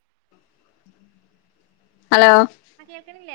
[inaudible] ആഹ് കേൾക്കിനില്ല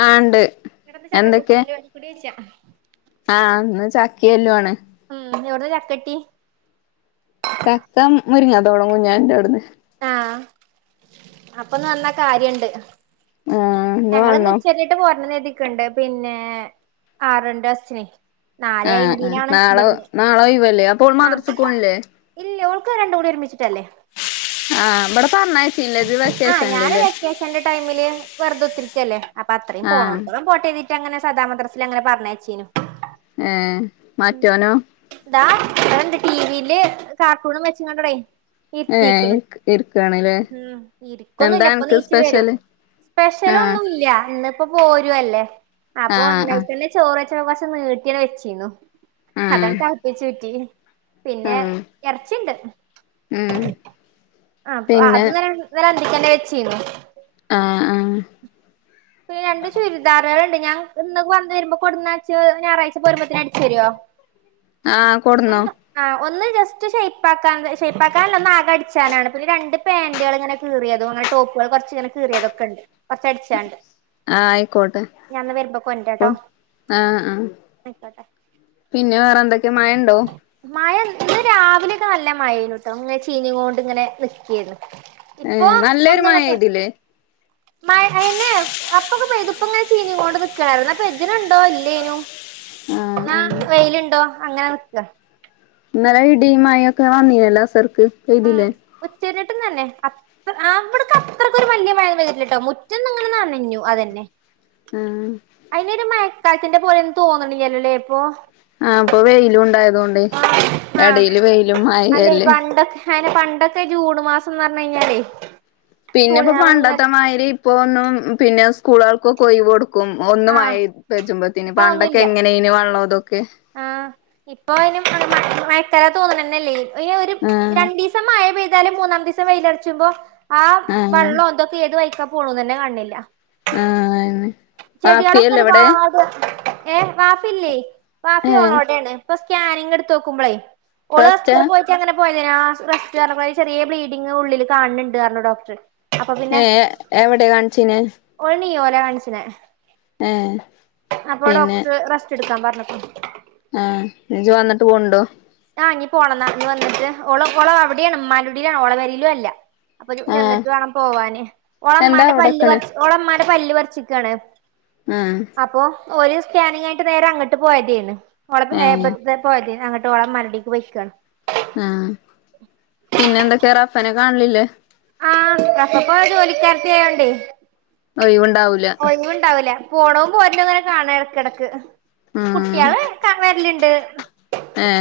ആ ഉണ്ട് എന്നിട്ടെന്താ ചക്കക്കൂട്ടൻ പരിപാടികുടിയ ആഹ് ഇന്ന് ചക്കിംഎല്ലൂ ആണ് ഉം എവ്ട്ന്നാ ചക്ക ട്ടി മുരിങ്ങാതൊടാൻ കുഞ്ഞാണിന്റെ അവിട്ന്ന് ആഹ് അപ്പൊ ഇന്ന് വന്നാ കാര്യണ്ട് ആ ഇന്ന് ഞങ്ങളിന്ന് വന്നോ ഉച്ചര്ഞ്ഞിട്ട് പോരണംന്ന് കര്തി ക്ക്ണ്ട് പിന്നെ ആറരന്റെ ബസ്സിന് നാലേ ആ ആ അയ്മ്പദിനാണ് നാളെ ഇബ്ട്ന്ന് നാളെ ഒഴിവല്ലേ അപ്പോ ഓള് ആഹ് മദ്രസക്ക് പോണില്ലേ ഇല്ല്യ ഓൾക്ക് അത് രണ്ടും കൂടി ഒരുമിച്ചിട്ടല്ലേ ആഹ് ബടെ ആഹ് ഞാന് വെക്കേഷന്റെ ടൈമില് വെറുതുത്തിരി അല്ലെ അപ്പൊ അത്രിം ആ പോണോട്ത്തോളം പോട്ടന്നെരുതി ങ്ങെ സദാമദ്രസീല് അങ്ങനെ പറഞ്ഞേച്ചീനു ഏ മറ്റോനോ ദാ അവിടെണ്ട് ടീവീല് കാർട്ടൂണും വെച്ങ്ങാണ്ടടേ ഏ ഇക്ക് ഇരിക്കാണ്ല്ലേ ഉം എന്താ ഇരിക്കൊന്നുല്ല ഇപ്പൊ അനക്ക് നീച് വരും സ്പെഷ്യല് ആ സ്പെഷ്യൽ ഒന്നുംല്ല ഇന്നിപ്പോ പൊരുവല്ലേ ആ അപ്പൊ ആ ഒന്നായിട്ടെന്നേ ചോറ് വെച്ച ക്ഷവകാശം നീട്ടിയാൽ വെച്ചിരുന്നു ആ അതട്ട അപ്പേ ചുറ്റി ആ പിന്നെ ഇറച്ചിണ്ട് ഉം ആ പിന്നെ അപ്പൊ [unintelligible] ചിക്കൻ്റെവെച്ചിരുന്നു ആ ആ പിന്നെ രണ്ട് ചുരിദാറുകളുണ്ട് ഞാൻ ഇന്ന് വന്ന് വരുമ്പോ കൊണ്ടുവന്നുച്ച ഞായറാഴ്ച പോരുമ്പോത്തേന് അടിച്ചു തരുവോ ആ കൊടുന്നോ ഒന്ന് ആഹ് ഒന്ന് ജസ്റ്റ് ഷെയ്പാക്കാൻ ഷെയ്പാക്കാനല്ല ഒന്ന് ആക അടിച്ചാനാണ് പിന്നെ രണ്ട് പാന്റുകൾ ഇങ്ങന കീറിയത് അങ്ങനെ ടോപ്പുകൾ കുറച്ച് ഇങ്ങനെ കീറിയതൊക്കെ ഉണ്ട് കുറച്ച് അടിച്ചാനുണ്ട് ആഹ ആയിക്കോട്ടെ ആഹ ആ ആയിക്കോട്ടെ പിന്നെ വേറെ എന്തൊക്കെയാ മഴ ഉണ്ടോ മഴ ഇന്ന് രാവിലെയൊക്കെ നല്ല മഴയായിരുന്നുട്ടോ ഇങ്ങനെ ചീഞ്ഞു കൊണ്ട് ഇങ്ങനെ നിൽക്കയായിരുന്നു ഇപ്പൊ ഏഹ് നല്ലൊരു മഴ ഒന്നുംങ്ങോട്ടോ പെയ്തില്ലേ മഴ അഎന്നെ അപ്പൊക്ക പെയ്തപംങ്ങനെ ചീഞ് കൊണ്ട് നിക്കായിര്ന്നു. ന്ന പെജ്ജ്നുണ്ടോ ഇല്ലേനൂ ആഹ് ന്നാ ആഹ് വെയില്ണ്ടോ അങ്ങനെ നിക്ക ന്നെലെ ഇഡീമയേക്കെ വന്നീഞല്ലൊ അസർ ഉം ഉച്ചരിട്ട് തന്നെ അത്ര അവിടക്ക് അത്രക്കൊരു വലിയ മഴപെയിതിട്ട മുറ്റനിങ്ങനെ നനഞ്ഞു അതന്നെ മു അയിനൊരു മയക്കാലത്തിന്റെ പോലെ ഒന്നും തോന്നണില്ലല്ലോല്ലേ ഇപ്പൊ ആപ്പൊ വെയിലുണ്ടായതൊണ്ട് ആഹ് എടയില് വെയിലും അല്ലെ മായയല്ലേ പറഞ്ഞാഴിഞ്ഞാലേ പിന്നെപ്പോ പണ്ടത്തെ മരി ഇപ്പൊ ഒന്നും പിന്നെ സ്കൂളുകൾ കൊക്ക് ഒഴിവ് കൊ ക്കും ഒന്നു ആഹ് മഴേഇപച്ചുമ്പത്തന് ഇപ്പൊ പണ്ടൊക്കെ ഒന്നുല്ല എങ്ങനെ ഇന് വെള്ളം അതൊക്കെ ആഹ് തൊന്നണനാല്ലെ ഇ ഒരു രണ്ടീസം മായ പെയ് താലും മൂന്നാം ദിസം വെയിലുറച്ചുമ്പോ ആ ആഹ് വെള്ളോ അന്തൊക്കെ ഏത് വഴിക്ക പൊണുതന്നെ കണ്ടില്ല ആഹ് അയ് വേ ചെടികളൊക്കെ ഒരുപാട് ഏഹ് വാപ്പില്ലേ? വാപ്പി ഏഹ് ഓളോടെണ് പ്പസ് സ്കാനിംഗ് എടുത്തോക്കുമ്പളേ ഓള് റെസ്റ്റാ സ്കൂളിപോയിട്ടങ്ങനെ പോയ ആ റെസ്റ്റ് [unintelligible] ചെറിയ ബ്ലീഡിങ് ഉള്ളില് കാൺണ്ട്‌ പറഞ്ഞ് ഡോക്ടറ്. ഏ എവടെ കാണിചീനെ? കാണിച്ചിനെ അപ്പൊ ഡോക്ടറ് റെസ് എടുക്കാൻ പറഞ്ഞപ്പ ഏ ജ് വന്നിട്ട് പോണ്ടോ? ആ ഇങ്ങി പോണംന്നാ ന്നിവന്നിട്ട് ഓള്ഓള് അവിടെയാണ് ഉമ്മാന്റുടിലാണ് ഓളപെരേലുല്ലാ. അപ്പൊ ആ ചെന്നിട്ട് വേണം പോവാന് എന്താ ഓള്മാന്റെ അവിടെക്കണ് പല്ല്പറിച്ച് ഓളമാ ടെ പല്ല് പറച്ചിക്കാണ്. ആഹ് - ഒരു സ്കാനിങ്ങഴിഞ്ഞിട്ട് നേരെ അങ്ങോട്ട് പോയെതേണ്. ഏ [unintelligible] ട്ടോളം മരടിക്ക് പോയ്ക്കാണ്. ആ പിന്നെന്തക്കെറബ് പ്പനെ കാൺലില്ലേ? ആ പ്രസപ്പ ജോലിക്കാർത്തിയായോണ്ടേ. ആ ഇവൾ ഓ ഇനിയുണ്ടാവലേ? പോണവും പോര്ന്നവരെ കാണായെടക്കെടക്ക്. ഉം കുട്ടിയളെയെറക്കാൻ വരലിണ്ട്. ഏ [unintelligible]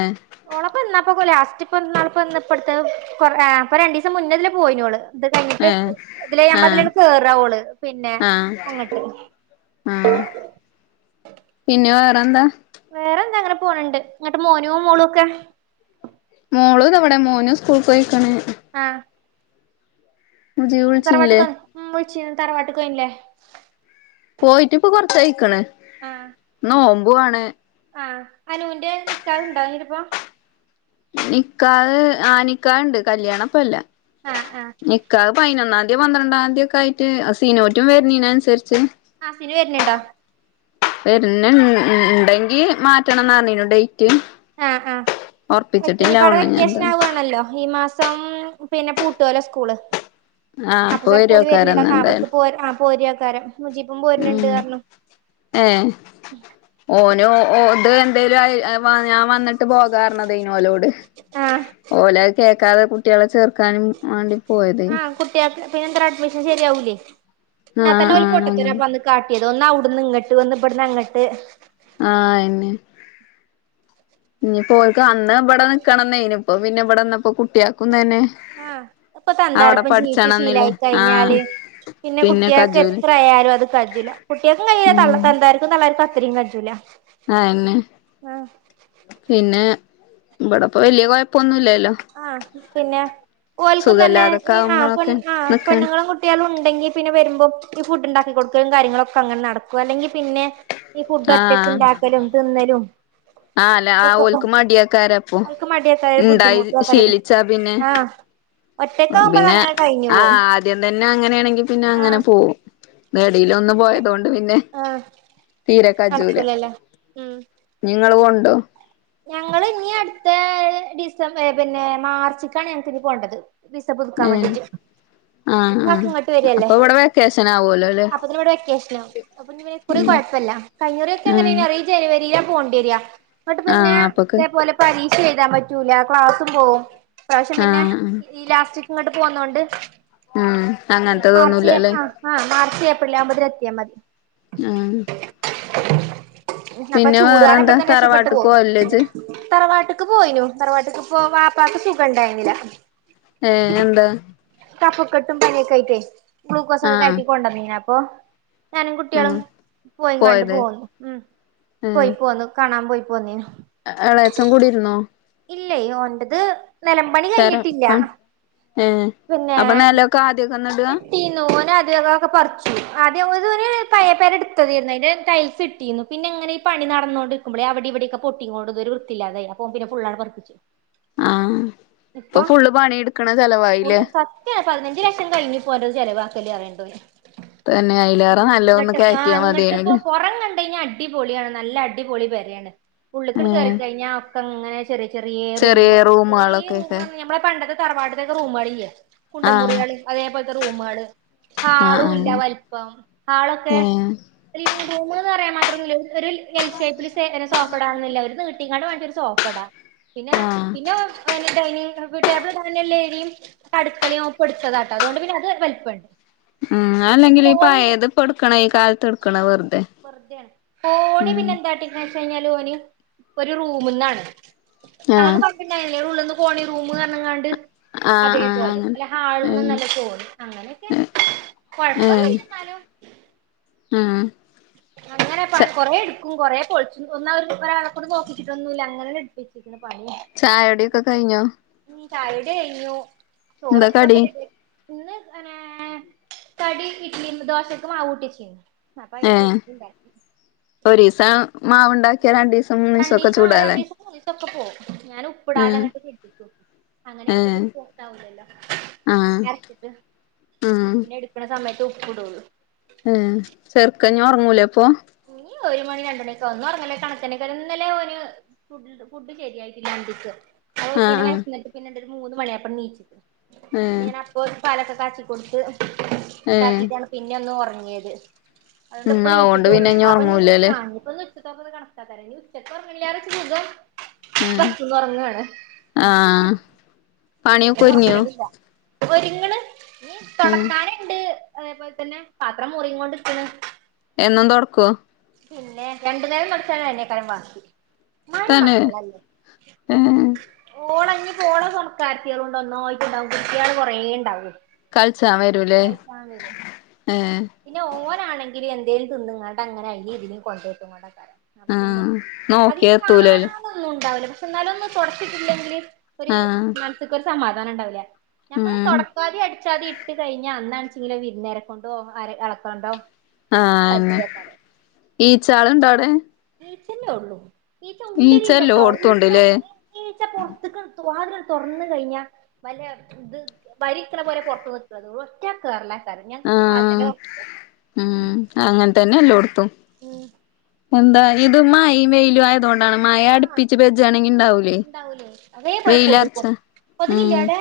ഓളെപ്പെന്ന നോക്കു ലാസ്റ്റ്പ്പന്തന്നാപ്പന്നാപ്പടുത്ത് കൊറേ ആ പ്പ രണ്ടിസം മുന്നേതില് പോയിനോള്. ഇത് കഴിഞ്ഞിട്ട് ഏ ഇതിലെ നമ്മതിലെ കേറാ ഓള് പിന്നെ ആഹ് അങ്ങട്ട് ആ പിന്നെവേർ എന്താ? വേറെന്താ അങ്ങനെ പോണണ്ട് ങ്ങട്ട് മോനുവും മോളുവൊക്കെ? മോള് തവിടെ മോനു സ്കൂൾ പോയിക്കാണ്. ആ മുജിബ് വിളിച്ചില്ലേ? കൊച്ച തറവാട്ട്കൊയീണ് ലേ പോയിട്ട് ഇപ്പൊ കൊറചായക്ക് ണ് ആഹ് നോമ്പുാണ് അനുന്റെ നിക്കാഹ് ഇണ്ടായിലപ്പം നിക്കാഹ് ആ നിക്കാഹ്‌ ണ്ട് കല്യാണ പ്പല്ല ആഹ് ആഹ് നിക്കാഹ് പൈനൊന്ന ഇ പന്ത്രണ്ടാം ന്തി ക്കെ ആയി്റ്റ് അസീനോറ്റും വരുന്നീനൻസരിച്ച് ഹസീന വര് ൻ ണ്ടോ വര് ന് ണ്ടെങ്കി മാറ്റണംന്ന് അർ ഞീനു ഡേറ്റ് ആഹ ആഹ വക്കി നി ഉറപ്പിച്ചിട്ടില്ല പ്പട ഓണ് ഞാൻ എന്താ വ്യക്യെഷനവാണല്ലോ ഈ മാസ് - സം പിന്നെ പൂട്ടോ ലോ സ്കൂള് ആഹ് അപ്പൊ ചെൽപ്പോ ൽ വർന് ണ്ടാ വരുവക്കാരന്ന് ആ പോ ബൽക് ആ പോരേക്കാരം ഉ ഏ ഓനോ ഓർത് കൻ - [unintelligible] വന്നിട്ട് പോകർന്നതേനു ഓലോഡ് ആഹ് ഓലഹ് കേ- കേക്കാതെ കുട്ടികളെ ചേർക്കാനും മാണ്ടി ആഹ് കുട്ട്യാക്ക് പിന്ന ന്ത്ര ഡ്മിഷൻ ശെരിയാവൂലെ നാ ആഹ് തന്നെ ഓല് ആഹ് അങ്ങനെ പൊട്ടത്തരാപ്പന്ന് കാട്ട്യേ ഒന്നഔട്ന്ന് ഇങ്ങട്ട് വന്ന് ഇബട് ന്ന് അങ്ങട്ട് ഹ് ആഹ ആന്നെ ഇനിപ്പോക്ക് അന്ന് ഇവിടെ നിക്കണ ന്നേനിം പ്പോ പിന്നെ ഇവിടെന്നപ്പോ കുട്ട്യാക്കും ആഹ ഇപ്പൊ തന്താാരപ്പം ജീവിച് പഠിച്ചണംന്നില്ലേ ശീലായി ആഹ് കഴിഞ്ഞാല് പിന്നെ കുട്ട്യാക് ത്രായാലും അത് കജില്ല കുട്ട്യാൾക്കും കഴല്ല തള്ള തന്താർക്കും തള്ളർക്കുംഅ ത്രി കജുല ആന്നെ പിന്നെ ഇവിട ഇപ്പ വലിയ കുഴപ്പൊന്നുല്ല ആഹ പിന്നെ ഓൽക്കും തന്നെ സുഖല്ലാതൊക്കെ ഈ ആ പെ ആവുമ്പോഴൊക്കെ ആ നിക്കാണ് പെണ്ണുങ്ങളും കുട്ടിയാലും ണ്ടെങ്കി പിന്നെ വരുമ്പോ ഈ ഫുഡ് ഉണ്ടാക്കി കൊടുക്കലും കാര്ങ്ങളൊക്കെ അങ്ങനെ നടക്കും അല്ലെങ്കിൽ പിന്നെ ഈ ഫുഡ് ഒറ്റക്ക് ആഹ് ണ്ടാക്കലും തിന്നലും ആഹ് അല്ല ആ ഒക്കെപ്പം ഓൽക്ക് മടിയക്കാരപ്പൊ ഓല്ക് മടിയെകാ ഇണ്ടായി ബുദ്ധിമു ശീലിച്ചാ പിന്നെ ഒറ്റക്കാവുമ്പോ പിന്നെ അതങ്ങനെ കഴിഞ്ഞു ആഹ പോവും ആദ്യം തന്നെ അങ്ങനെയാണെങ്കി പിന്നെ അങ്ങനെ ആഹ് പോകും യിലൊന്ന പോയതോ ണ്ട് പിന്നെ ആഹ് തീരെക്കജൂല നടക്കൂലല്ലോ ഉം നിങ്ങൾ കൊൺ ണ്ടോ ഞങ്ങള് ഇനി അടുത്ത ഡിസംബ പിന്നെ മാർച്ചിക്കാണ് ഞങ്ങക്ക് ഇഞ് പോണ്ടത് പിസ പുതുക്കാൻ ഏഹ് വേണ്ടീട്ട് ആഹ് ഇപ്പ ക്ക് ആഹ് ങ്ങോട്ട് വരല്ലേ അപ്പൊ ഇവിടെ വെക്കേഷൻ ആവോലോല്ലേ അപ്പോത്തിനിവിടെ വെക്കേഷനവും അപ്പൊെ ഞ് ഇക്കുറി ഉം കുഴപ്പല്ല കഴഞ്ഞുറി ഒക്കെ ങ്ങനെ ആഹ് അറി ഈ ജനുവരിലാ പോണ്ടേരിയ പിന്നെ ആഹ് അപ്പൊക്ക് ഇതേപോലെ പരീ- ക്ഷഎഴുതാൻ ചെയ്താൻ പറ്റൂല ക്ലാസ്സും പോകവും ഈ പ്രാവശ്യം പിന്നെ ആഹ് ഈ ലാസ്റ്റ് ഇങ്ങോട്ട് പോവുന്നോണ്ട് ഉം അങ്ങനത്തെ തോന്നൂല്ലല്ലേ ള്ളതി എത്തിയാ മതി ആഹ [unintelligible] പിന്നെ വേറെ എന്താ തറവാട്ട്- തറവാട്ടക്ക് പോയിനു തറവാട്ടക്ക് വോ വാപ്പക്ക് സുഖംണ്ടായിന്നില്ല ഏ എന്താ കഫകട്ടും പണിക്കായിട്ടേ ഗ്ലൂക്കോസ് ഒക്ക ആഹ് കയറ്റി കൊണ്ടന്ന ഇപ്പോ ഞാനും കുട്ടികളും ആഹ് പോയി കണ്ട് പോയത് പോന്നു പോയി പോന്നു കാണാൻ പോയി പോന്നേനു ടാച്ചം കൂടിരുന്നോ ഇല്ലേ ഓന്റെത് നിലമ്പണി കഴിഞ്ഞിട്ടില്ല പ ഏഹ് പിന്നെ അപ്പൊ നെലൊക്കെ ആദ്യൊക്കെന്നെ ഇടാ ഇട്ടിന്നുഓന അത്ക്കെ പറിച്ചു ആദ്യോ- പയ പേര എടുത്തായിരുന്നുഅയിന് റ്റായിൽൽസ് ഇട്ടിന്നു പിങ്ങനെ ഈ പണി നടന്നോണ്ടിമ്പോ അവിടെ ഇവിടെവിടെക്കെ പേടി - തികൊടുതൽ വൃത്തില്ലതയി അപ്പൊ പിന്നെ ഫുള്ളാണ് പറീപ്പിച്ച് ആഹ് ഇപ്പൊ ഇപ്പം ഫുള്ള് പണിയെടുക്കണ ചെലവായില്ലേ ഉള്ളും സത്യാണ് പതിനഞ്ച് ലക്ഷം കഴിഞ്ഞു പോണ്ടത് ചിലവാ ലി അറിയേണ്ടത് തന്നെ അയിലേറെ നല്ലോന്ന് കറ്റിയാ മതിയേന്ന് പണി കഴിഞ്ഞ അടിപൊളിയാണ് നല്ല അടിപൊളി പരയാണ് ഉള്ളുക്കണ് ഏഹ് കയറിക്കഴിഞ്ഞ അങ്ങനെ ചെറിയ ചെറിയ റൂം ചെറിയ റൂമാന്ന് നമ്മെ പണ്ടത്തെ തറവാട്ടതേക്കെ റൂമുകളില്ലേ ആഹ് കുണ്ടമുറിയള് അതേപോലെ റൂംമാള് ആളുംല്ല ആഹ് വലിപ്പം ആളൊക്കെ ആഹ് ഏഹ് റൂമന്ന് പറയാൻ മാത്രമല്ല എൽഷേപ്പ [unintelligible] ഓഫാടാ പിന്നെ ആഹ് പിന്നെ വേന്ത ഇന് ടെബിൾ തെല്ല എരിയു അടുക്കളയും ഒപ്പ എടുത്തതാട്ടോ അതുകൊണ്ട് പിന്നെ അത് വലിപ്പമുണ്ട് മ് അല്ലെങ്കിൽ പയത് ഇപ്പ എടുക്കണ ഈ കാലത്ത് എടുക്കണ വെറുതെ വെറുതെയാണ് കോണി ഉം പിന്നെ [unintelligible] ഒരു റൂമന്നാണ് നമുക്ക് ആഹ് കുഴപ്പില്ലല്ലേ ഉള്ളും പോണ രൂമ ക കണ്ണ്ട് ആഹ് ആഹ് അതേപോലെ അങ്ങനെ അല്ല ഹാളൊന്നന്നല്ല പോന്നുന്നു അങ്ങനെയൊക്കെ ഏഹ് ഏഹ് കൊഴപ്പൊന്നല്ലാലോ ആഹ് അങ്ങനെ ച പകൊറ എടു കൊറേ പൊളിച്ചു ഒന്ന ഒരു ഒരാളക്കൂടി നോക്കിട്ടൊന്നുമല്ല അങ്ങനെ ടിപ്പിച്ചത്- ചായൊടിക്കെ കഴിഞ്ഞോ? ചായകുടി കഴിഞ്ഞു- എന്താ ചോറക്കൊ കടി [inaudible] ഇന്ന് ന കടി ഇഡ്ലിയും ദോശൊക്കെ മാവൂട്ടിചെക്യ്ന്നു- ഏ ഒരീസ മാവ് - [unintelligible] രണ്ടീസം മൂന്നീസം ക്കെ രണ്ടീസം ആ ചൂടാ ഇല്ലേ? രണ്ടീസം മൂന്നീസം ഒക്കെ പോവും ഞാൻ ഉപ്പിടാതെ അങ്ങട്ട് [unintelligible] അങ്ങനെ ആകുമ്പോ ഏഹ് പിന്നെ ആവൂലല്ലോ. ആഹ് [unintelligible] പിന്നെ എടുക്കണ സമയത്തും [unintelligible] ഏ ചെറുക്കൻ ഇനി ഒറങ്ങൂലേ അപ്പൊ? ഇനി ഒരു മണി രണ്ട് മണിയൊക്കെ ഒന്ന് ഒറങ്ങലേല് കണക്കാ. [unintelligible] ഇന്നലെ ഓന് ഒരു ഫുഡ് ശരിയായിട്ടില്ല അന്തിക്ക്. [unintelligible] ആഹ് പിന്നെ ആഹ് വെശന്നിട്ട് പിന്നൊണ്ട മൂന്ന് മണിയായപ്പെണീച്ച് പിന്നെ ഏഹ് ഞാനപ്പോ ഒരു പാലൊക്കെ കാച്ചി കൊടുത്ത് ഏഹ് ഇണ്ടാക്കിട്ടാണ് പിന്നെ ഒന്നൊറ അങ്ങേര് ഉം അതുകൊണ്ട് ഇപ്പ [unintelligible] ഉള്ളൂ. പിന്നെ ഇനി അപ്പൊ [unintelligible] [unintelligible] ഒറങ്ങൂലല്ലേ സാധാരണ ഉച്ചക്ക് [unintelligible] സുഖം. ഏഹ് ബസ്സ്ന്ന് ഒറങ്ങാണ്. ആഹ് ഉച്ചക്ക് പണിയൊക്കെ ഒരുങ്ങിയോ ഹസ്ബന്റ് ഇല്ല ഒരിങ്ങ്ണ്- ഇനി ആഹ് തൊടക്കാന്ണ്ട്- അതേപോലെ തന്നെ പാത്രം മോറിം കൊണ്ടിരിക്കണ്- എന്നും തൊറക്വോ- പിന്നെ രണ്ടു നേരം തൊടച്ചാലയ്നയ്കാരം ബാക്കി- മ്മാരി തന്നെ മക്കളല്ലേ ഏഹ് ഓളയ് ഈ പോണ തോണയ്കാരത്തിളോടൊന്നും കുട്ടിയാള് കുറേ ഇണ്ടാവും- കള്ചാൻ വരൂല്ലേ കളിച്ചാൻ വരും ഏ- പിന്നെ ഓനാണെങ്കില് എ തിന്ന്കാണ്ട് അങ്ങനെ അയ്ലിം ഇതിലിം കൊണ്ടയ്ടുംകൊണ്ടയ്ക്കാരം- അപ്പൊ പിന്നെ ആഹ് അതിൽ നോക്കിയ എത്തൂലല്ലേ കാണനൊന്നും ഉണ്ടാവില്ല- എന്നാലും ഒന്ന് തൊട്ച്ചിട്ടില്ലെങ്കില്- ഒര് ആഹ് മനസ്ക്ക്‌ ഒരു- സമാധാനം ഉണ്ടാവില്ല- ഞമ്മള് ഉം തൊടക്കാതിം അടി ക്കാതെ ഇട്ട് കഴിഞ്ഞാ അന്നാണച്ചെങ്കിൽ വിരുന്നേര കൊണ്ടോണം- ആരെ എളക്കാണ്ടം- ആഹ് ഈച്ച് ചാള്ണ്ടോ അവ്ടെ? ഈച്ചന്നെ ഒള്ളൂ ഈച്ച ഉള്ളിലില്ലട്ടോ എല്ലോടത്തും ഉണ്ട്ല്ലേ ഈച്ച പൊർത്ത്ക് വാതില തൊർന്ന് കഴിഞ്ഞാ വല്ല ത് വരിക്ക്‌ണെ പോലെ പൊർത്ത് നിക്ക്‌ണത് ഒറ്റക്കേറലാ ആഹ് ഉംഹ് അങ്ങൻത്തന്നെ എല്ലോട് ഉംഹ് എന്താ ഇത് മ്മഴിം വെയിൽ റ്റു ആയതോണ്ട് തണ് മഴ ആഹ് അട്പ്പിച്ച് പെജ്ജാണെങ്കിണ്ടാവൂലേ. ഉണ്ടാവൂലേ അതേപോലെ വെയിലർച്ച കൊതുകും കൊതുകില്ലേ ഉംഹ് അവിടെ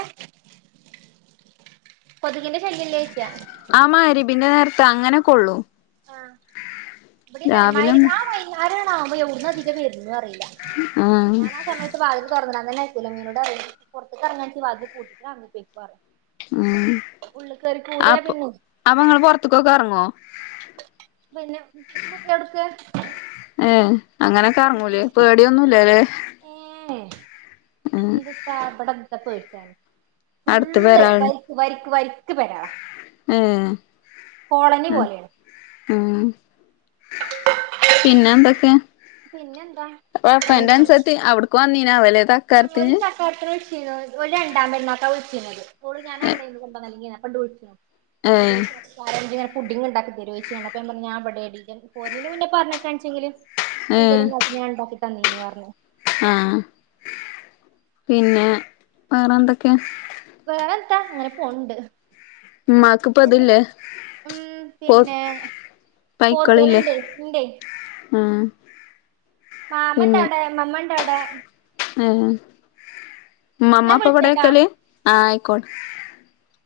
കൊതുകിന്റെ ശല്യല്ലേയ്ച്ചാ ആഹ് മഹ് രിബിന്റെ നേര്ത്ത് അങ്ങനെക്കൊള്ളു. ആഹ് ഇവിടിം തന്നെ രാവിലെ ഒന്ന് മയ്രിബാ വൈന്നാരാണാവുമ്പം എവ്ട്ന്നാത് ഇറ്റ വര് അറീല. ആഹ് ഞാനാ സമയത്ത് വാതില് തൊർന്ന് ഇന്നലെത്തീല്ല മിനുടറിം പൊർത്ത്ക്കർങ്ങാണ്ങ്കി വാതില് [unintelligible] ഉംഹ് കൂടിയാ അപ്പൊ പിന്നെ അപ്പൊങ്ങള് പൊർത്ത്ക്കൊക്കെ എർങ്ങോ [unintelligible] എന്ത്പേടിച്ചാൻ ഏഹ് അങ്ങനൊക്കെ എറങ്ങൂലേ പേടിയൊന്നുല്ലല്ലേ [unintelligible] [unintelligible] [unintelligible] [unintelligible] അടുത്ത് ഫുള്ള് വരാൻ വരിക്ക് വരിക്ക് വരിക്ക് പെരാളാ ഏഹ് കോളനി ആഹ് പോലേണ് ആഹ് പിന്നെ എന്തൊക്കെ പിന്നെന്താ അപ്പോ അങ്ങനെ ഫ്രണ്ട് പോണ് അന്സത്തീം അവിടെക്ക് വന്നീനി പിന്നെ ഓലെ തക്കാര്ത്തിന് പിന്നെ ഓലെ രണ്ടാം പെര്ന്നാക്കാ വിള്ച്ചീനേത് ഓള് ഞാനവിടെയനി [unintelligible] [unintelligible] ഏഹ് വിളിച്ചെണ [inaudible] ഫുഡിങ് ഉണ്ടാക്കി തെരുവോ ചോയിച്ച് അപ്പൊ ഞാൻ പറഞ്ഞ് ഞാൻ ഇവടേയാരിക്കും പോവുന്നേന് മുന്നേ പറഞ്ഞട്ടേങ്കിലേച്ച് ഏഹ് എന്തേലും നോക്ക് ഞാൻ ഉണ്ടാക്കി തന്നീന് പറഞ്ഞു ആഹ് പിന്നെ വേറെ എന്തൊക്കെയാ വേറെന്താ അങ്ങനെ പോണുണ്ട് ഉമ്മാക്ക് ഇപ്പൊ ഇതില്ലേ ഉം പോ പിന്നെ പൈക്കളില്ലേ പോത്തുകള്ണ്ട് ഉം മാമണ്ടവിടെ നമ്മൾ - എവടെ ഉംഹ് അമ്മ ഇന്നാ അപ്പ കൂടെ വിളിച്ചട്ടാ എക്കല് ആഹ് [unintelligible]